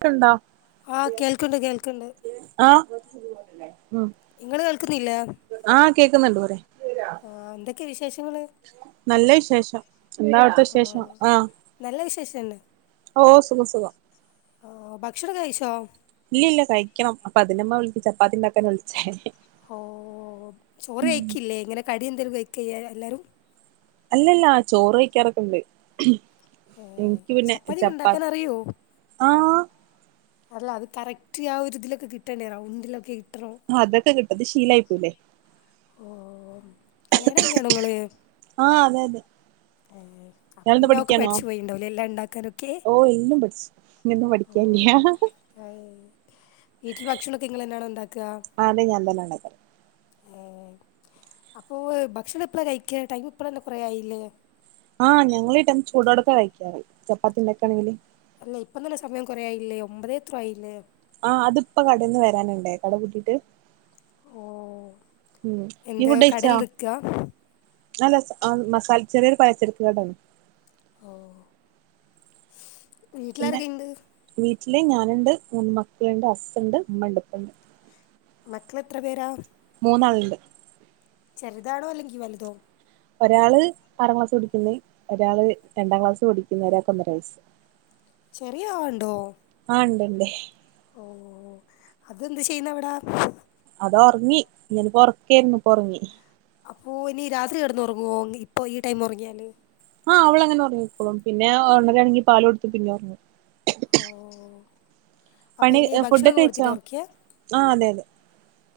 ട്ടുണ്ടോ ആഹ് കേൾക്കണ്ട് കേൾക്കണ്ട് ആ ഇങ്ങള് കേൾക്കുന്നില്ലേ ആഹ് കേക്കുന്നുണ്ട് പറി ആഹ് ന്തൊക്കെ വിശേഷങ്ങള് നല്ല വിശേഷം ന്താ അവിട്ത്തെ വിശേഷം ആഹ് ആ നല്ല വിശേഷംണ്ട് ഓ സുഖം സുഖം ആഹ് ഭക്ഷണൊക്കെ കൈചൊ ഇല്ല ല്ല കഴിക്കണം അപ്പൊ അതിനമ്മ വിളിച് ചപ്പാത്തി ണ്ടാക്കാന വിളിച്ചേ ഓഹ് ചോറ് കഴക്കില്ലേ ങ്ങനെ കടി ന്തേലും കയിക്കെയ്യ ല്ലാരും അല്ലല്ലാ ചോറ് കഴിക്കാറൊക്കെ ണ്ട് ഏഹ് ൻക്ക് പിന്നെ ചപ്പാത്തിയൊക്കെ ചപ്പാത് ഇണ്ടാക്കാനറിയോ ആഹ് അല്ല അത് കറക്റ്റ് ആ ഒരു ത്ലൊക്കെ കിട്ടണ്ടെ റൗണ്ടിലൊക്കെ കിട്ടണം ആതൊക്കെ കിട്ടു ത് ശീലായി പോയില്ലേ ഓ കല്യാണം കൈഞാണോ ങ്ങള് ആഹ് അതെ അതെ ഏ ഇയാളെന്താ പിന്നെ അ ഒക്കെ പഠിക്കാണോ പട്ച്ചു പോയിണ്ടാവുല്ലേ എല്ല ണ്ടാക്കാനൊക്കെ ഓ എല്ലും പട്ച്‌ ഞൊന്നു പടിക്കാൻല്യ ആ വീട്ടിൽ ഭക്ഷണൊക്കെ ഇങ്ങെളെന്നാണ ണ്ടാക്ക ആഹ് അതെ ഞാൻ തന്നെ ഉണ്ടാക്കാറ് ഏ അപ്പോ ഭക്ഷണപ്പളാ കഴിക്ക ടൈം ഇപ്പളെന്നെ കുറ ആയില്ലേ ആഹ് ഞങ്ങളിട്ട ചൂടോടക്കെ കഴിക്യ ചപ്പാത്തിണ്ടാക്കാണെങ്കില് ല്ല ഇപ്പം തന്നെ സമയം കൊറേ ആയില്ലേ ഒമ്പതേ എത്രോ ആയില്ലേ ആഹ് അതിപ്പ കടേന്ന് വരാന്ണട് കട പൂട്ടീട്ട് ഓഹ് നീ എന്ത് ഫുഡ് കടേൽ കഴിച്ചോ നിക്ക അല്ല മസാല ചെറ്യോര് പലചെരക്കകടെ ഓഹ് പിന്നെ വീട്ട്ലാരൊക്കെയിണ്ട് വീട്ടില് ഞാന്ണ്ട് മൂന്ന് മക്കള്ണ്ട് അസ്സ്ണ്ട് മ്മ ണ്ട് പ്പ ണ്ട് മക്കളത്ര പേരാ? മൂന്നാൾണ്ട് ചെറുതാണോ ല്ലെങ്കി വലുതോ ഒരാള് ആറാം ക്ലാസ് പടിക്ക്ന്ന ഒരാള് രണ്ടാം ക്ലാസ് പടിക്ക്ന്ന ഒരാക്ക് ഒന്നര വയസ്സ് [inaudible] ചെറിയ ആൾണ്ടോ ആ ണ്ടണ്ട് ഓ അതെന്ത് ചെയ്യുന്നവിട. അതോർങ്ങി ഞ്പ്പോർക്കെര്ന്നു പ്പൊർങ്ങി. അപ്പോ ഇനി രാത്രി കടന്നോറങ്ങോ ഇപ്പ ഈടൈം ഒർങ്ങിയാല്. ആഹ് അവളങ്ങനെ ഒർങ്ങിക്കോളും പിന്നെ ഒണരാണെങ്കി പാല് കൊടുത്ത് പിന്നി ഒർങ്ങും. ഓഹ് അപ്പം പണി ഇനി ഫുഡൊക്കെ ഭക്ഷണൊക്കെ കഴിച്ചോ കൊടുത്തിട്ടാ ഒറക്കിയേ ആ അതെതെ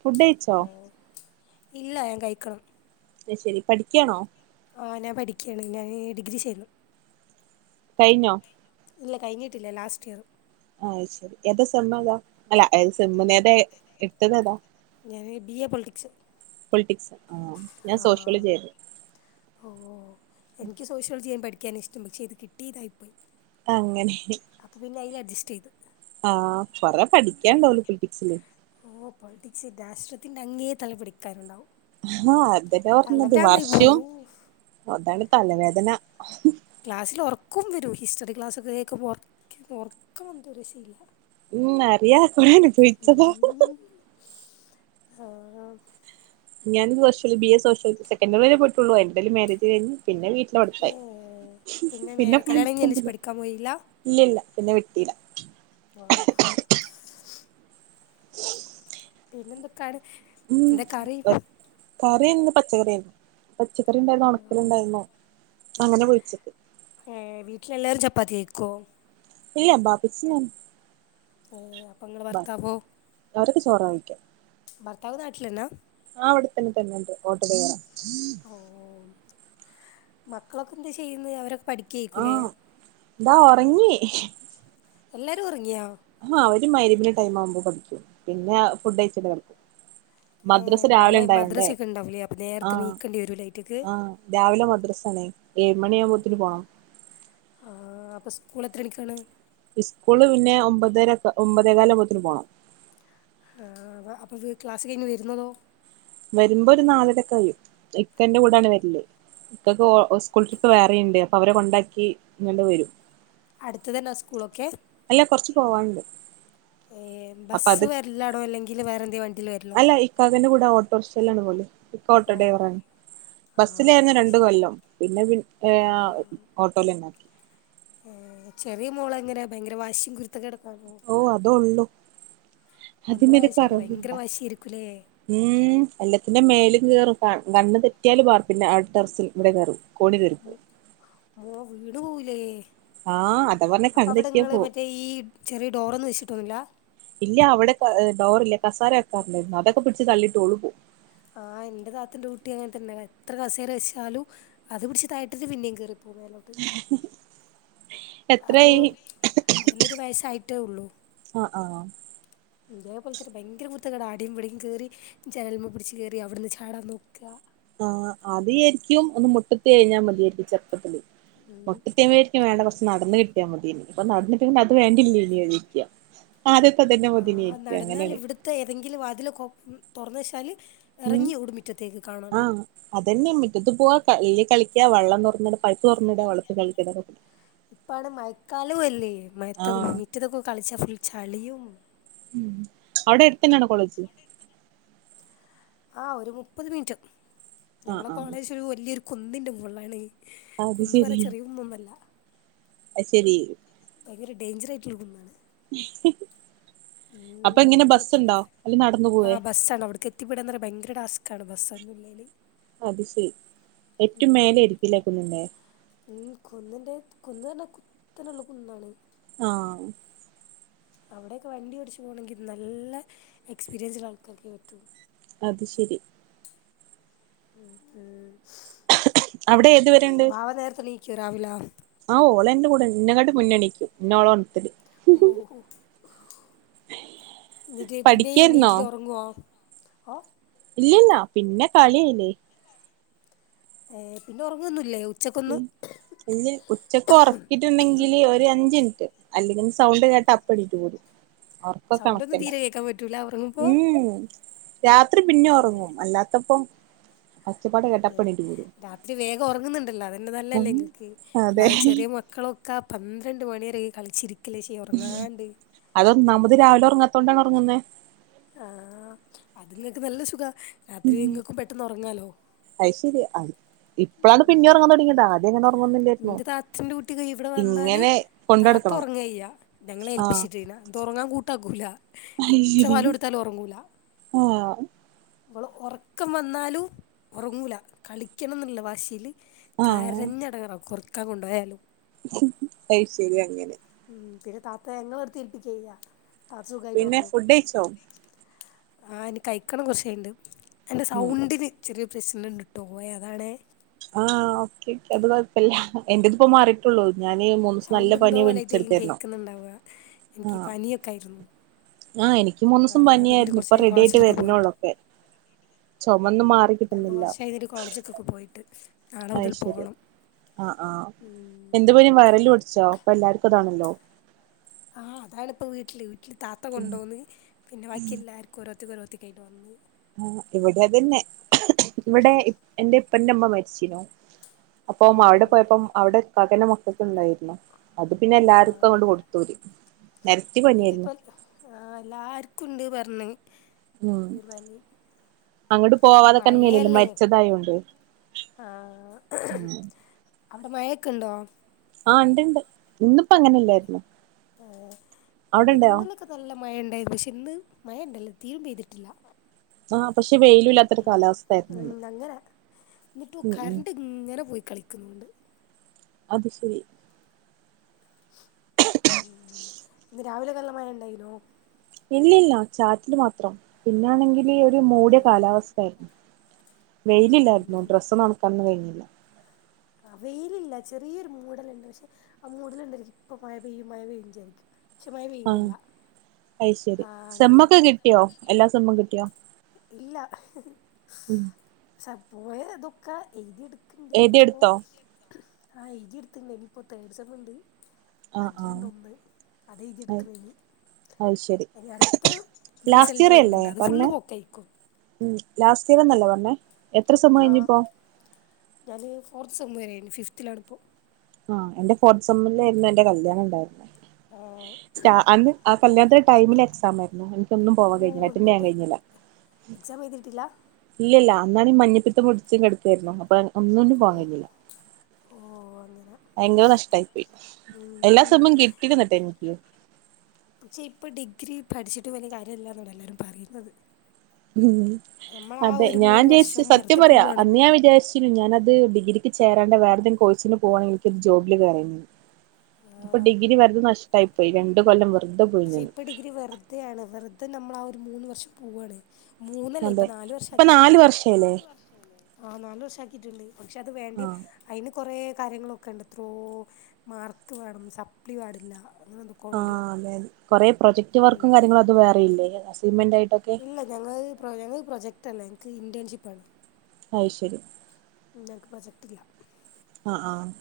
ഫുഡ്ഡയ്ച്ചോ. ഏഹ് ഇല്ല [unintelligible] കഴിക്കണം അത് ശരി പഠിക്കാണോ. ആഹ് ഞാൻ പഠിക്കാണ് ഞാന് ഡിഗ്രി ചെയ്യുന്നു. കഴിഞ്ഞോ. ഇല്ല കഴിഞ്ഞിട്ടില്ല ലാസ്റ്റ് ഇയറ്. ആഹ് ശരി ഏതാ സെമ്മേതാ അല്ല [unintelligible] ഏതാ എട്ത്തതേതാ. ഞാന് ബി എ പൊള്റ്റിക്സ്. പൊള്റ്റിക്സ് ആഹ്. ഞാൻ ആഹ് സോഷ്യോളജി ആയിരുന്നു ഓഹ് എനിക്ക് സോഷ്യോൾജെനു പഠിക്കാൻ ഇഷ്ട്ടം പക്ഷെ ഇത് കിട്ടീതായിപ്പോയി. അങ്ങനേനി അപ്പൊ പിന്നെ അയ്ൽ അഡ്ജസ്റ്റയ്ത്. ആഹ് കൊറെ പഠിക്കാണ്ടാവോലോ പൊളിറ്റിക്സില്. ഓഹ് പൊൾറ്റിക്സ് രാഷ്ട്രത്തിന്റെ അങ്ങേ തല പിടിക്കാനുണ്ടാവും. ഹാ അതന്നെ പറഞ്ഞത് വർഷോം ഓഹ് അതാണ് തലവേദന. ക്ലാസ്സില് ഒറക്കം വരും ഹിസ്റ്ററി ക്ലാസ്സൊക്കെ കേക്കുമ്പോ ഒർക്കെ ഉറക്കം വന്ത് ഒരശീല്ല. ഉം അറിയ [unintelligible] ചോയ്ച്ചതാ. ഉം ആഹ് ഞാന് social B A sociology second year വരെ പോയിട്ടൊള്ളൂ അയിന്റെല് മാരേജ്കഴിഞ്ഞ്. പിന്നെ വീട്ടിലോടത്തായി ഏഹ് പിന്നെ മേ- കല്യാണം കഴിഞ്ഞതിന് ശേഷം പഠിപൊന്നുല്ല. പഠിക്കാൻ പോയില്ല ഇല്ല ഇല്ല പിന്നെ വിട്ടീല്ല. വാഹ് പിന്നെന്തക്കാണ്. ഉം [unintelligible] കറിന്ന് പച്ചക്കറിയര്ന്നു. പച്ചക്കറിണ്ടായിരുന്നു ഒണക്കലണ്ടായിരുന്നു അങ്ങനെ വിൾച്ചത്. ഏഹ് വീട്ടിലെല്ലാരും ചപ്പാത്തി കഴിക്കോ. ഇല്ല ബാപ്പച്ചി [unintelligible] ഏഹ് അപ്പൊങ്ങളെ ഭർത്താവോ അവരൊക്കെ ചോറാ കഴിക്കാ ഭർത്താവ് നാട്ടിലന്നാ. ആഹ് ഇവിട്ത്തന്നെ തന്നെണ്ട് ഓട്ടോഡൈവറാ ഓം മക്കളൊക്കെന്താ ചെയ്യുന്നേ അവരൊ പഠിക്കേക്കൂലേ? താ ഒറങ്ങി. എല്ലാരും ഒറങ്ങിയോ? ആഹ് ഓര് മഗ്‌രിബ്ന്റെ ടൈം ആവുമ്പോ പഠിക്കും പിന്നെ ഫുഡയ്ച്ചിട്ട് കടക്കും. മദ്രസ് എന്നാലേ രാവിലെണ്ടായോണ്ട്. മദ്രസയൊക്കെ ഉണ്ടാവില്ലേ അപ്പം നേരത്തെ ആഹ് എണീക്കേണ്ടി വരുമല്ലേ ലൈറ്റക്ക് ആഹ് രാവിലെ മദ്രസാണ് ഏഴ് മണിയാകുമ്പോത്തിന് പോണം. ആഹ് അപ്പ സ്കൂള് എത്രണിക്കാണ്. ഇസ്കൂള് പിന്നെ ഒമ്പതരക്ക ഒമ്പതേ കാലാവ്മ്പോത്തിന് പോണം. ആഹ് [unintelligible] അപ്പോ വ് ക്ലാസ്സ്‌ കഴിഞ്ഞ് വര്ന്നതോ വരുമ്പോ ഒരു നാലരൊക്കയ്യും ഇക്കന്റെ കൂടേണ് വര്ല്. ഇക്കക്കോ ഉസ്കൂൾ ട്രിപ്പ് വേറിണ്ട്. അപ്പൊ അവരെ കൊണ്ടാക്കി ഇങ്ങടണ്ട് വരും. അടുത്തതന്നാ സ്കൂളൊക്കെ അല്ല കൊറച്ച് പോവാണ്ട് ഏഹ് അപ്പൊ അത് ബസ്സ് വര് എല്ലാടോ അല്ലെങ്കില് വേറെന്തി വണ്ടീല് വര് അല്ല ഇക്കാക്കുന്റെ കൂടെ ഓട്ടോർഷില്ലാണ് പോല്. ഇക്ക ഓട്ടോ ഓ ഡൈവറാണ്. ആ ബസ്സിലായിര്ന്നു രണ്ട് കൊല്ലം. പ്രശ്നം പിന്നെ പി ഏഹ് ഓട്ടോലന്നെ ഏഹ് ചെറിയ മോളങ്ങനെ ഭയങ്കര വാഷിം കുരുത്തക്കേടൊ ഓഹ് അതൊള്ളു. ഒന്നര വയസ്സായിരിക്കും ഭയങ്കര വാശിയിര്ക്കുല്ലേ? ഉം എല്ലത്തിന്റെ മേലും കേറും ക കണ്ണ് തെറ്റിയാല് വാർപ്പിന്റെ ആഹ് ടെറസ് വിടെ കേറും. മു മോ വീണ് പോവൂലേ? ആഹ് അതാ പറഞ്ഞ അപ്പ കണ്ണ് തെറ്റിയാ അവടങ്ങള് പോവും മറ്റേ ഈ ചെറിയ ഡോറൊന്നും വെച്ചിട്ടൊന്നുല്ല? ഇല്ല അവടെ പ്പ ഡോറില്ല കസാര വെക്കാറണ്ടായിരുന്നു അതക്കെ പിടിച്ച് തള്ളിട്ട് ഓളു പോവും. ആഹ് എന്റെ താത്തെന്റെ കുട്ടി അങ്ങൻത്തന്നെ എത്ര കസേരവെച്ചാലും അത് പിടിച്ച് [unintelligible] പിന്നേം കേറിപ്പോകും മേലോട്ട്. [inaudible] അതോ അതിനൊരു വയസ്സായിട്ടേ ഉള്ളൂ. ആഹ് ആഹ് ഇതേ പോൽത്തന്നെ ഭയങ്കര കുരുത്തേക്കേടാ ആടെ ഇവടെം കേറി ജനൽമേ പിടിച്ച് കേറി അവിട്ന്ന് ചാടാൻ നോക്കാ. ആഹ് ആദ്യം വിയാരിക്കും ഒന്ന് മുട്ടത്തി എയഞ്ഞാൽ മതിയായിരിക്കും ചെർപ്പത്തില്. ഉം മുട്ടത്തി [unintelligible] നി വേണ്ട കൊർച്ച് നടന്ന് കിട്ടിയാ മതിന്ന് ഇനി പ്പം നടന്ന്ട്ട് അത് വേണ്ടില്ലേന്നിരിക്ക. ആദ്യത്ത തന്നെ മതിന്നെരിക്ക അങ്ങനെയാണ്. ത്തെ ഏതെങ്കിലും വാതിലൊക്കെ തുറന്ന് വെച്ചാല് ഉം ഇറങ്ങി ഓടും മിറ്റത്തേക്ക് കാണാണ്ട് ആഹ് അതന്നെ മിറ്റത്ത് പോവാ കല്ല് കളിക്കാ വള്ളം തുറന്നെടാ പൈപ്പ് തൊറന്ന്ടാ വള്ളത്ത് കളിക്കാ ഇതെന്നെ പണി. ഇപ്പാണ് മഴക്കാലോ അല്ലേ മഴത്തൊക്കെ ആഹ് മിറ്റത്തൊക്കെ കളിച്ചാ ഫുൾ ചളിയും ഉം അഒടെടുത്തന്നാണോ കോളേജ്? ആഹ് ഒരു മുപ്പത് മിനിറ്റാവും ആഹ് ഞങ്ങളെ ആഹ് കോളേജ് ഒരു വല്യരു കുന്നിൻ്റെ മുകളാണ്. അത് ശരി ഐ ശരി ഭയങ്കര ഡേയ്ഞ്ചർ ആയിട്ട്ള്ള ഒരു കുന്നാണ്. അപ്പ ഉം എങ്ങനെ അതിൻ്റെ ഉള്ളിൽ എത്തി ബസ്സുണ്ടോ അല്ല നടന്ന് പോവേ? ആഹ് ബസ്സാണ് അവിട്ക്ക് എത്തിപ്പെടാന്നറ്യ ഭയങ്കര ടാസ്ക്കാണ് ബസ്സൊന്നുല്ലേല്. അത് ശരി ഏറ്റവും മേലെരിക്കും ലെ കുന്ന്മ്മേ? ഉം കുന്നിൻ്റെ കുന്ന് ർഞ്ഞാ കുത്തനെള്ള കുന്നാണ്. ആഹ് അവടക്കെ വണ്ടി ഓടിച്ച് പോണെങ്കിൽ നല്ല എക്സ്പീരിയൻസിള്ളെ ആൾക്കാർക്കേ പറ്റൂള്ളൂ. അത് ശരി ഉം ഉം അവിടെ ഏതുവരെ ഉണ്ട് വാവ നേരത്തെണി ക്കോ രാവില ആഹ് ഓളെന്റെ കൂടെ ഇന്നെങ്ങാട്ടീ മുന്നെണീക്കും ഇന്നോളാ ഒൺത്തല്. ഓഹ് ഓഹ് ഓഹ് ങ്ങട്ട് പിന്നെ പഠിക്കായിരുന്നോ എണീറ്റിട്ട് ഒറങ്ങോ? ഓഹ് ഇല്ലല്ലാ പിന്നെ കളിയായിലെ. ഏഹ് പിന്നെ ഒറങ്ങൊന്നുല്ലെ? ഉ ഉം ഇല്ല ഉച്ചക്ക് ഒറക്കിട്ടുണ്ടെങ്കില് ഒരു അഞ്ച്ൻട്ട്. അല്ലെങ്കിൽ സൗണ്ട് കേട്ടാ അപ്പണീട്ട് വരും. ഒക്കെ സൗണ്ടൊന്നും കണക്കെന്നെ തീരെ കേൾക്കാൻ പറ്റൂല ഉറങ്ങുമ്പോൾ ഉം രാത്രി പിന്നെ ഒറങ്ങും അല്ലാത്തപ്പം ഒച്ചപ്പാട് കേട്ടാ ഉം അപ്പണീറ്റ് കൂടും രാത്രി വേഗം ഒറങ്ങുന്നുണ്ടല്ലോ അതന്നെ നല്ലല്ലേ ഇങ്ങക്ക് അതെ അല്ലാതെ ചെറിയ മ മക്കളൊക്കെ പന്ത്രണ്ട് മണിയെരെ കളിച്ചിരിക്കല്ലേ ചെയ്യാ ഒറങ്ങാണ്ട്. അത് ഒന്നാമത് രാവിലെ ഒറങ്ങാത്തോണ്ടാ ഒറങ്ങുന്നേ. ആഹ് അത്ങ്ങക്ക് നല്ല സുഖാ രാത്രി ഇങ്ങക്കും പെട്ടെന്ന് ഒറങ്ങാലോ. അഹ് ശെരി ആണ് ഇപ്പളാണ് പിന്നെ ഒറങ്ങാൻ തുടങ്ങിയത് ആദ്യം ഇങ്ങനെ ഒറങ്ങോന്നില്ലെരുന്നു ഇന്റെ താത്തന്റെ കുട്ടിയൊക്കെ ഇവിടെ വന്നാല് ഇങ്ങനെ താത്ത കൊണ്ടടക്കണം ഉറങ്ങെയ്യാ ഞങ്ങളെ ആഹ് ഏൽപ്പിച്ചിട്ട് അത് ഉറങ്ങാൻ കൂട്ടാക്കൂല അത് എത്ര ശരി പാലൊടു ത്താലും ഉറങ്ങൂല ആഹ് അവള് ഉറക്കം വന്നാലും ഉറങ്ങൂല കളിക്കണംന്നുള്ള വാശില് ആഹ് കരഞ്ഞെടങ്ങാറാക്കും ഒറക്കാൻ കൊണ്ടോയാലും ഐശെരി അങ്ങനെ ഉം പിന്നെ താത്ത ഞങ്ങളെടുത്തേൽപിക്കാ ചെയ്യാ താത്ത സുഖായിട്ട് പിന്നെ ഒറങ്ങും ഫുഡ് കഴിച്ചോ ആഹ് നി കഴിക്കണം കുറച്ചുണ്ട് അൻ്റെ ഉം സൗണ്ടിന് ചെറിയ പ്രശ്നംണ്ട്ട്ട് പോയ അതാണ ആഹ് ഓക്കെ ഓക്കെ അത് കൊഴപ്പല്ല എന്ന്ന്റെ ഇതിപ്പോ മാറിട്ട് ഞാന് മൂന്ന് ദിസം നല്ല സൗണ്ട് എന്തോ പനിയ പോലായിട്ടായിരിക്കും വിടിച്ചെടുത്തരുന്നു കേൾക്കുന്നുണ്ടാവുക എനിക്ക് ആഹ് പനിയൊക്കെ ആയിരുന്നു ആഹ് എനിക്ക് മൂന്ന് ആ ദിസം ഞാൻ ഇപ്പോ ഇതില് പനിയായിരുന്നു ഇപ്പൊ കുറച്ചായി റെഡി ആയിട്ട് കോളേജിലൊക്കെ പോയിട്ട് വരുന്നള്ളൊക്കെ ചുമൊന്നും ഉം മാറ കിട്ടുന്നില്ല [unintelligible] ഒരു കോളജ് അക്കൊക്കെ പോയിട്ട് നാളെ അ മുതൽ ശരിയ പോണം ആ ആഹ ഉം എന്ത് പരും വയറല് പഠിച്ചോ അപ്പൊ എല്ലാവർക്കും അതാണല്ലോ ആഹ് അതാണ്പ്പോ വീട്ടില് വീട്ടില് താത്ത കൊണ്ടപോന്ന് പിന്നെ ബാക്കി എല്ലാർക്കും കൊറോത്തി കൊറോത്തിക്കയിട്ട് വന്നന്ന് ആ ഇവിടെ തന്നെ ഇവിടെ എന്റെ ഇപ്പന്റെ അമ്മ മരിച്ചനോ അപ്പം അവിടെ ഓഹ് പോയപ്പം അവിടെ കകന്റെ മക്കക്കെ ഉണ്ടായിരുന്ന അത് പിന്നെ എല്ലാർക്കും അണ്ട് ആഹ് കൊടുത്ത പോര നിരത്തി പനിയായിരുന്നു ആഹഹ് എല്ലാർക്കുണ്ട് പർഞ് ഉം പനി അങ്ങോട്ട് പോവാതൊക്കെ അനങ്ങല്ലല്ലോ മഴയല്ലേ മരിച്ചതായൊണ്ട് ആഹ് അവിടെ മഴയൊക്കെ ഉണ്ടോ ആഹ് ഉണ്ട് ഇണ്ട് ഇന്നിപ്പോ അങ്ങനെ ഇല്ലായിരുന്നു ഇവിടെന്നലൊക്കെ നല്ല മഴ ഇണ്ടായത് പക്ഷെ ഇന്ന് മഴ ഉണ്ടല്ലോ തീരും പെയ്തിട്ടില്ല ആഹ് പക്ഷെ വെയിലും ഇല്ലാത്തരു കാലാവസ്ഥ ആയിരുന്നു ഉം ന്ന് അങ്ങനെ എന്നിട്ട് ഉം കറണ്ട് ഇങ്ങനെ പോയി കളിക്കുന്നുണ്ട് അത് ശരി ഇന്ന് രാവിലെ നല്ല മഴ ഉണ്ടായിനോ ഇല്ലല്ല ചാറ്റിൽ മാത്രം പിന്നാണെങ്കിൽ ഒരു മൂടിയ കാലാവസ്ഥ ആയിരുന്നു വെയിലില്ലായിരുന്നു ഉം ഡ്രസ്സ് ഒൺക്കാന് കഴിഞ്ഞില്ല ആ വെയിലില്ല ചെറിയൊരു മൂടലുണ്ട് പക്ഷെ ആ മൂടിലുണ്ടായിരിക്കും ഇപ്പ മ പെയ്യുമായ പെയഞ്ചായിരിക്കും പക്ഷെ മ പെയഞ്ഞില്ല അയ്ശരി സെമ്മൊക്കെ കിട്ടിയോ എല്ലാ സെമ്മ കിട്ടിയോ ഇല്ല ഉം പെ പോയ ദൊക്കാ എഴുതിയ എടുക്ക ണ്ട് ഇനിയിപ്പോ എഴുതിയെടുത്തോ? ആഹ് എതി എടുത്തണ്ട് ഇനിയിപ്പോ തേർഡ് സമുണ്ട് ആഹ് അഡലിണ്ട ആഹ് ഒന്ന് അത്ഴുതിയ അയ് എടുക്കുന്നൽ അയ് ശരി. എനി അടുത്ത ലാസ്റ്റ് റിസൾട്ട് വരുന്നുണ്ട് അത് ഫുള്ള് പോക്കയിക്കും ഉ ലാസ് ദീവന്നല്ല പറഞ്ഞെ ആ ഞാൻ ഫോർത്ത് സമംരായിരുന്നു ഫിഫ്ത്തിലാണിപ്പോൾ ആഹ് എന്റെ ഫോർത്ത് സമ്മിലായിരുന്നു എന്റെ കല്യാണം ഏഹ് ഉണ്ടായിരുന്നറ്റ അന്ന് ആ കല്യാണന്റെ ടൈമിൽ എക്സാം ആയിരുന്നു ഒന്നും പോവാൻ ഓഹ് കഴിഞ്ഞില്ലറ്റന്ന ചെയ്യാൻ എന്നിട്ട് കഴിഞ്ഞില്ല എക്സാം എഴുതിയിട്ടില്ല ഇല്ല ഇല്ല അന്നാണ് ഈ മഞ്ഞപ്പിത്തം മുടിച്ചും കെടുക്കുായിരുന്നു അപ്പൊ ഒന്നുകണ്ടും പോവാൻ കഴിഞ്ഞില്ല ഓ അങ്ങനെ ഭയങ്കര നഷ്ടായി പോയി ഉം എല്ല സാ ഉം മ്മ കെട്ടിയിട്ടന്നിട്ടെ എനിക്ക് പക്ഷേ ഇപ്പൊ ഡിഗ്രി പഠിച്ചിട്ട് വലിയ കാര്യംല്ലാന്നാണ് എല്ലാരും പറയുന്നത് ഉം നമ്മള് ആ അതെ ഒരു ഞാൻ മൂന്ന് ചയിച്ചിച്ച വർഷം സത്യം വെറുതെ പറയാ പോവാണെന്ന് അന്ന്ഞാൻ വിചാരിച്ച ഞാനത് ഡിഗ്രിക്ക് ചേണ്ട വേറെഏതങ്ക കോയ്സിന് പോവാണെങ്ക എനിക്ക ജോബില് കയറേനു ഇതിപ്പോ ആഹ് ഡിഗ്രി വരത് നഷ്ടമായിപ്പോയി രണ്ട കൊല്ലം വറ പക്ഷെ ഇപ്പ ഡിഗ്രി വെർതെയാണ്. വെർതെ നമ്മളാ ഒരു മൂന്ന് വർഷം പോവ്വാണ് മൂന്നല്ല, ഇപ്പൊ അതെ നാല് ഇപ്പൊ നാല് വർഷാക്കിട്ടില്ലേ. പ്പ വർഷായില്ലേ നാലു വർഷ് - ആഹ്‌ നല് വർഷാക്കിട്ടുണ്ട് പക്ഷെ അത് വേണ്ടി ആഹ് അയ്ന് കൊറെ കാര്യങ്ങളൊക്കെ ഉണ്ട് എത്രോ മാർക്ക് വേണം സപ്ലി പാടില്ല അങ്ങനെന്തൊ ആഹ്‌ അതെ. കൊറെ പ്രൊജക്ട് വർക്കും കാര്യങ്ങളും അത് വേറെയില്ലേ അസൻമെന്റ് ആയിട്ടൊ ഇല്ല. ഞങ്ങൾ ഞങ്ങക്ക്‌ പ്രൊജക്ട്ല്ല ഞങ്ങക്ക് ഇന്റേൺഷിപ്പ് ആണ് അയ് ശരി ഉം ഞങ് ക്ക് പ്രൊജക്ട് ഇല്ല ആഹ് ആഹ്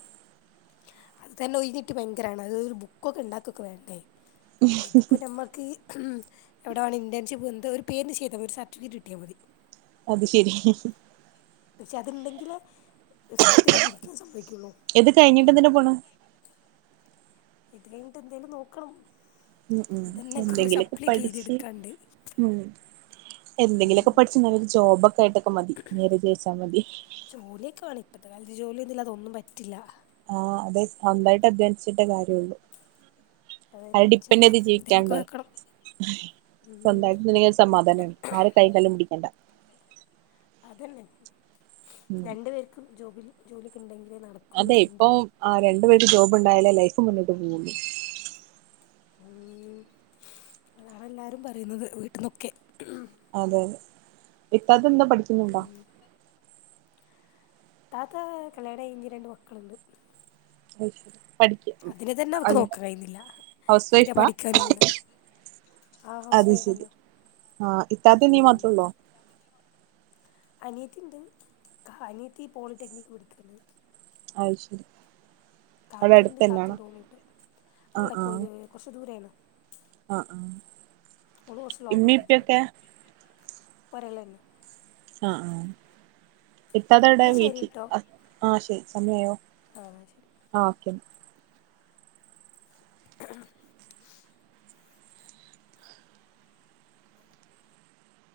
അത് തന്നെ ഒഴിഞ്ഞിട്ട് ഭയങ്കരാണ്. അത് ഒരു ബുക്കൊക്കെ ണ്ടാക്കൊക്കെ വേണ്ടേ ഇത്പ്പോ നമ്മക്ക് എവിടാണ് ഇന്റേൺഷിപ്പ് എന്ത ഒരു പേരിന് ചെയ്താ മതി. ഒരു സർട്ടിഫിക്കറ്റ് കിട്ടിയാ മതി അത് ശരി പക്ഷെ അത്ണ്ടെങ്കിലേ ഫിഫ്ത്തിലേക്ക് ഇരിക്കാൻ സമ്മയ്ക്കുള്ളൂ ഇത് കഴിഞ്ഞിട്ട് എന്തിനാ പോണ് ഇത് കഴിഞ്ഞിട്ട് എന്തേലും നോക്കണം ഉം ഉം ഇതന്നെ കുറേ എന്തെങ്കിലൊക്കെ സപ്ലിയൊക്കെ പഠിച്ച് എഴുതിയെടുക്കാണ്ട് ഉം എന്തെങ്കിലൊക്കെ ഉം പഠിച്ച് നല്ലൊരു ജോബൊക്കെ ആയിട്ടൊക്കെ മതി മാര്യേജ് കഴിച്ചാൽ മതി ജോലിയൊക്കെ വേണം, ഇപ്പത്തെ കാലത്ത് ജോലിയൊന്നും ഇല്ലാതെ ഒന്നും പറ്റില്ല ആഹ് അതെ സ്വന്തായിട്ട് അധ്വാനിച്ചിട്ടേ കാര്യള്ളു അതന്നെ ആരേം ഇൻഷാ ഡിപ്പെൻ്റ് അള്ളാ ചെയ്ത് എന്തേലൊക്കെ ജീവിക്കാണ്ടേ ആക്കണം ഉം സൊന്തായിട്ട് ണ്ടെങ്കിൽ സമാധാനാണ് ആരേം കയ്യും കാലും പിടിക്കണ്ട അതന്നെ, ഉം രണ്ടു പേർക്കും ജോബി ജോലിയൊക്കെണ്ടെങ്കിലെ നട അതെ ഇപ്പൊ ആ രണ്ടു പേർക്ക് ജോബ് ഉണ്ടായാലേ ലൈഫ് മുന്നോട്ട് പോകുള്ളു ഉം.. അതാണെല്ലാരും പറയുന്നത്. വീട്ട്ന്നൊക്കെ അതെ ഇത്താത്തന്താ പഠിക്കുന്നുണ്ടോ ഉം താത്ത കല്യാണം കഴിഞ്ഞ് രണ്ട് മക്കള്ണ്ട് പഠിക്ക തന്നെ അവക്ക് അല്ല നോക്കാൻ കഴിയുന്നില്ല ഹൗസ് എന്തിനാ വൈഫാ പഠിക്കാനും കൂടെ ആ ഹൗസ് അത് വൈഫ് ശരി തന്നെ ആഹ് ഇത്താത്തിം നീ ഉം മാത്രൊള്ളോ അനിയത്തിണ്ട്. അനിയത്തി പോളിടെക്നിക്ക് പടിക്കാണ് അയ്ശരി അവിടെ കാക്കയുണ്ട് അടുത്തന്നെയാണോ കാക്കന്റെ ഓളുണ്ട്. അല്ല ആഹ് ആഹ് കൊയ് കൊർച്ചു ദൂരേണ് ആഹ് ആഹ് ഓള് കൊർച്ച് ലോങ്ങ ഇമ്മീം പഠിക്കുന്നെ, ഇപ്പിയൊക്കെ പെരേലെന്നെ ആഹ് ആഹ് ഇത്താത്തെവിടെ എന്നാ ശരി വീട്ടിൽ ആഹ് ശരി സമയായോ ആഹ് ശരി ആഹ് ഓക്കെ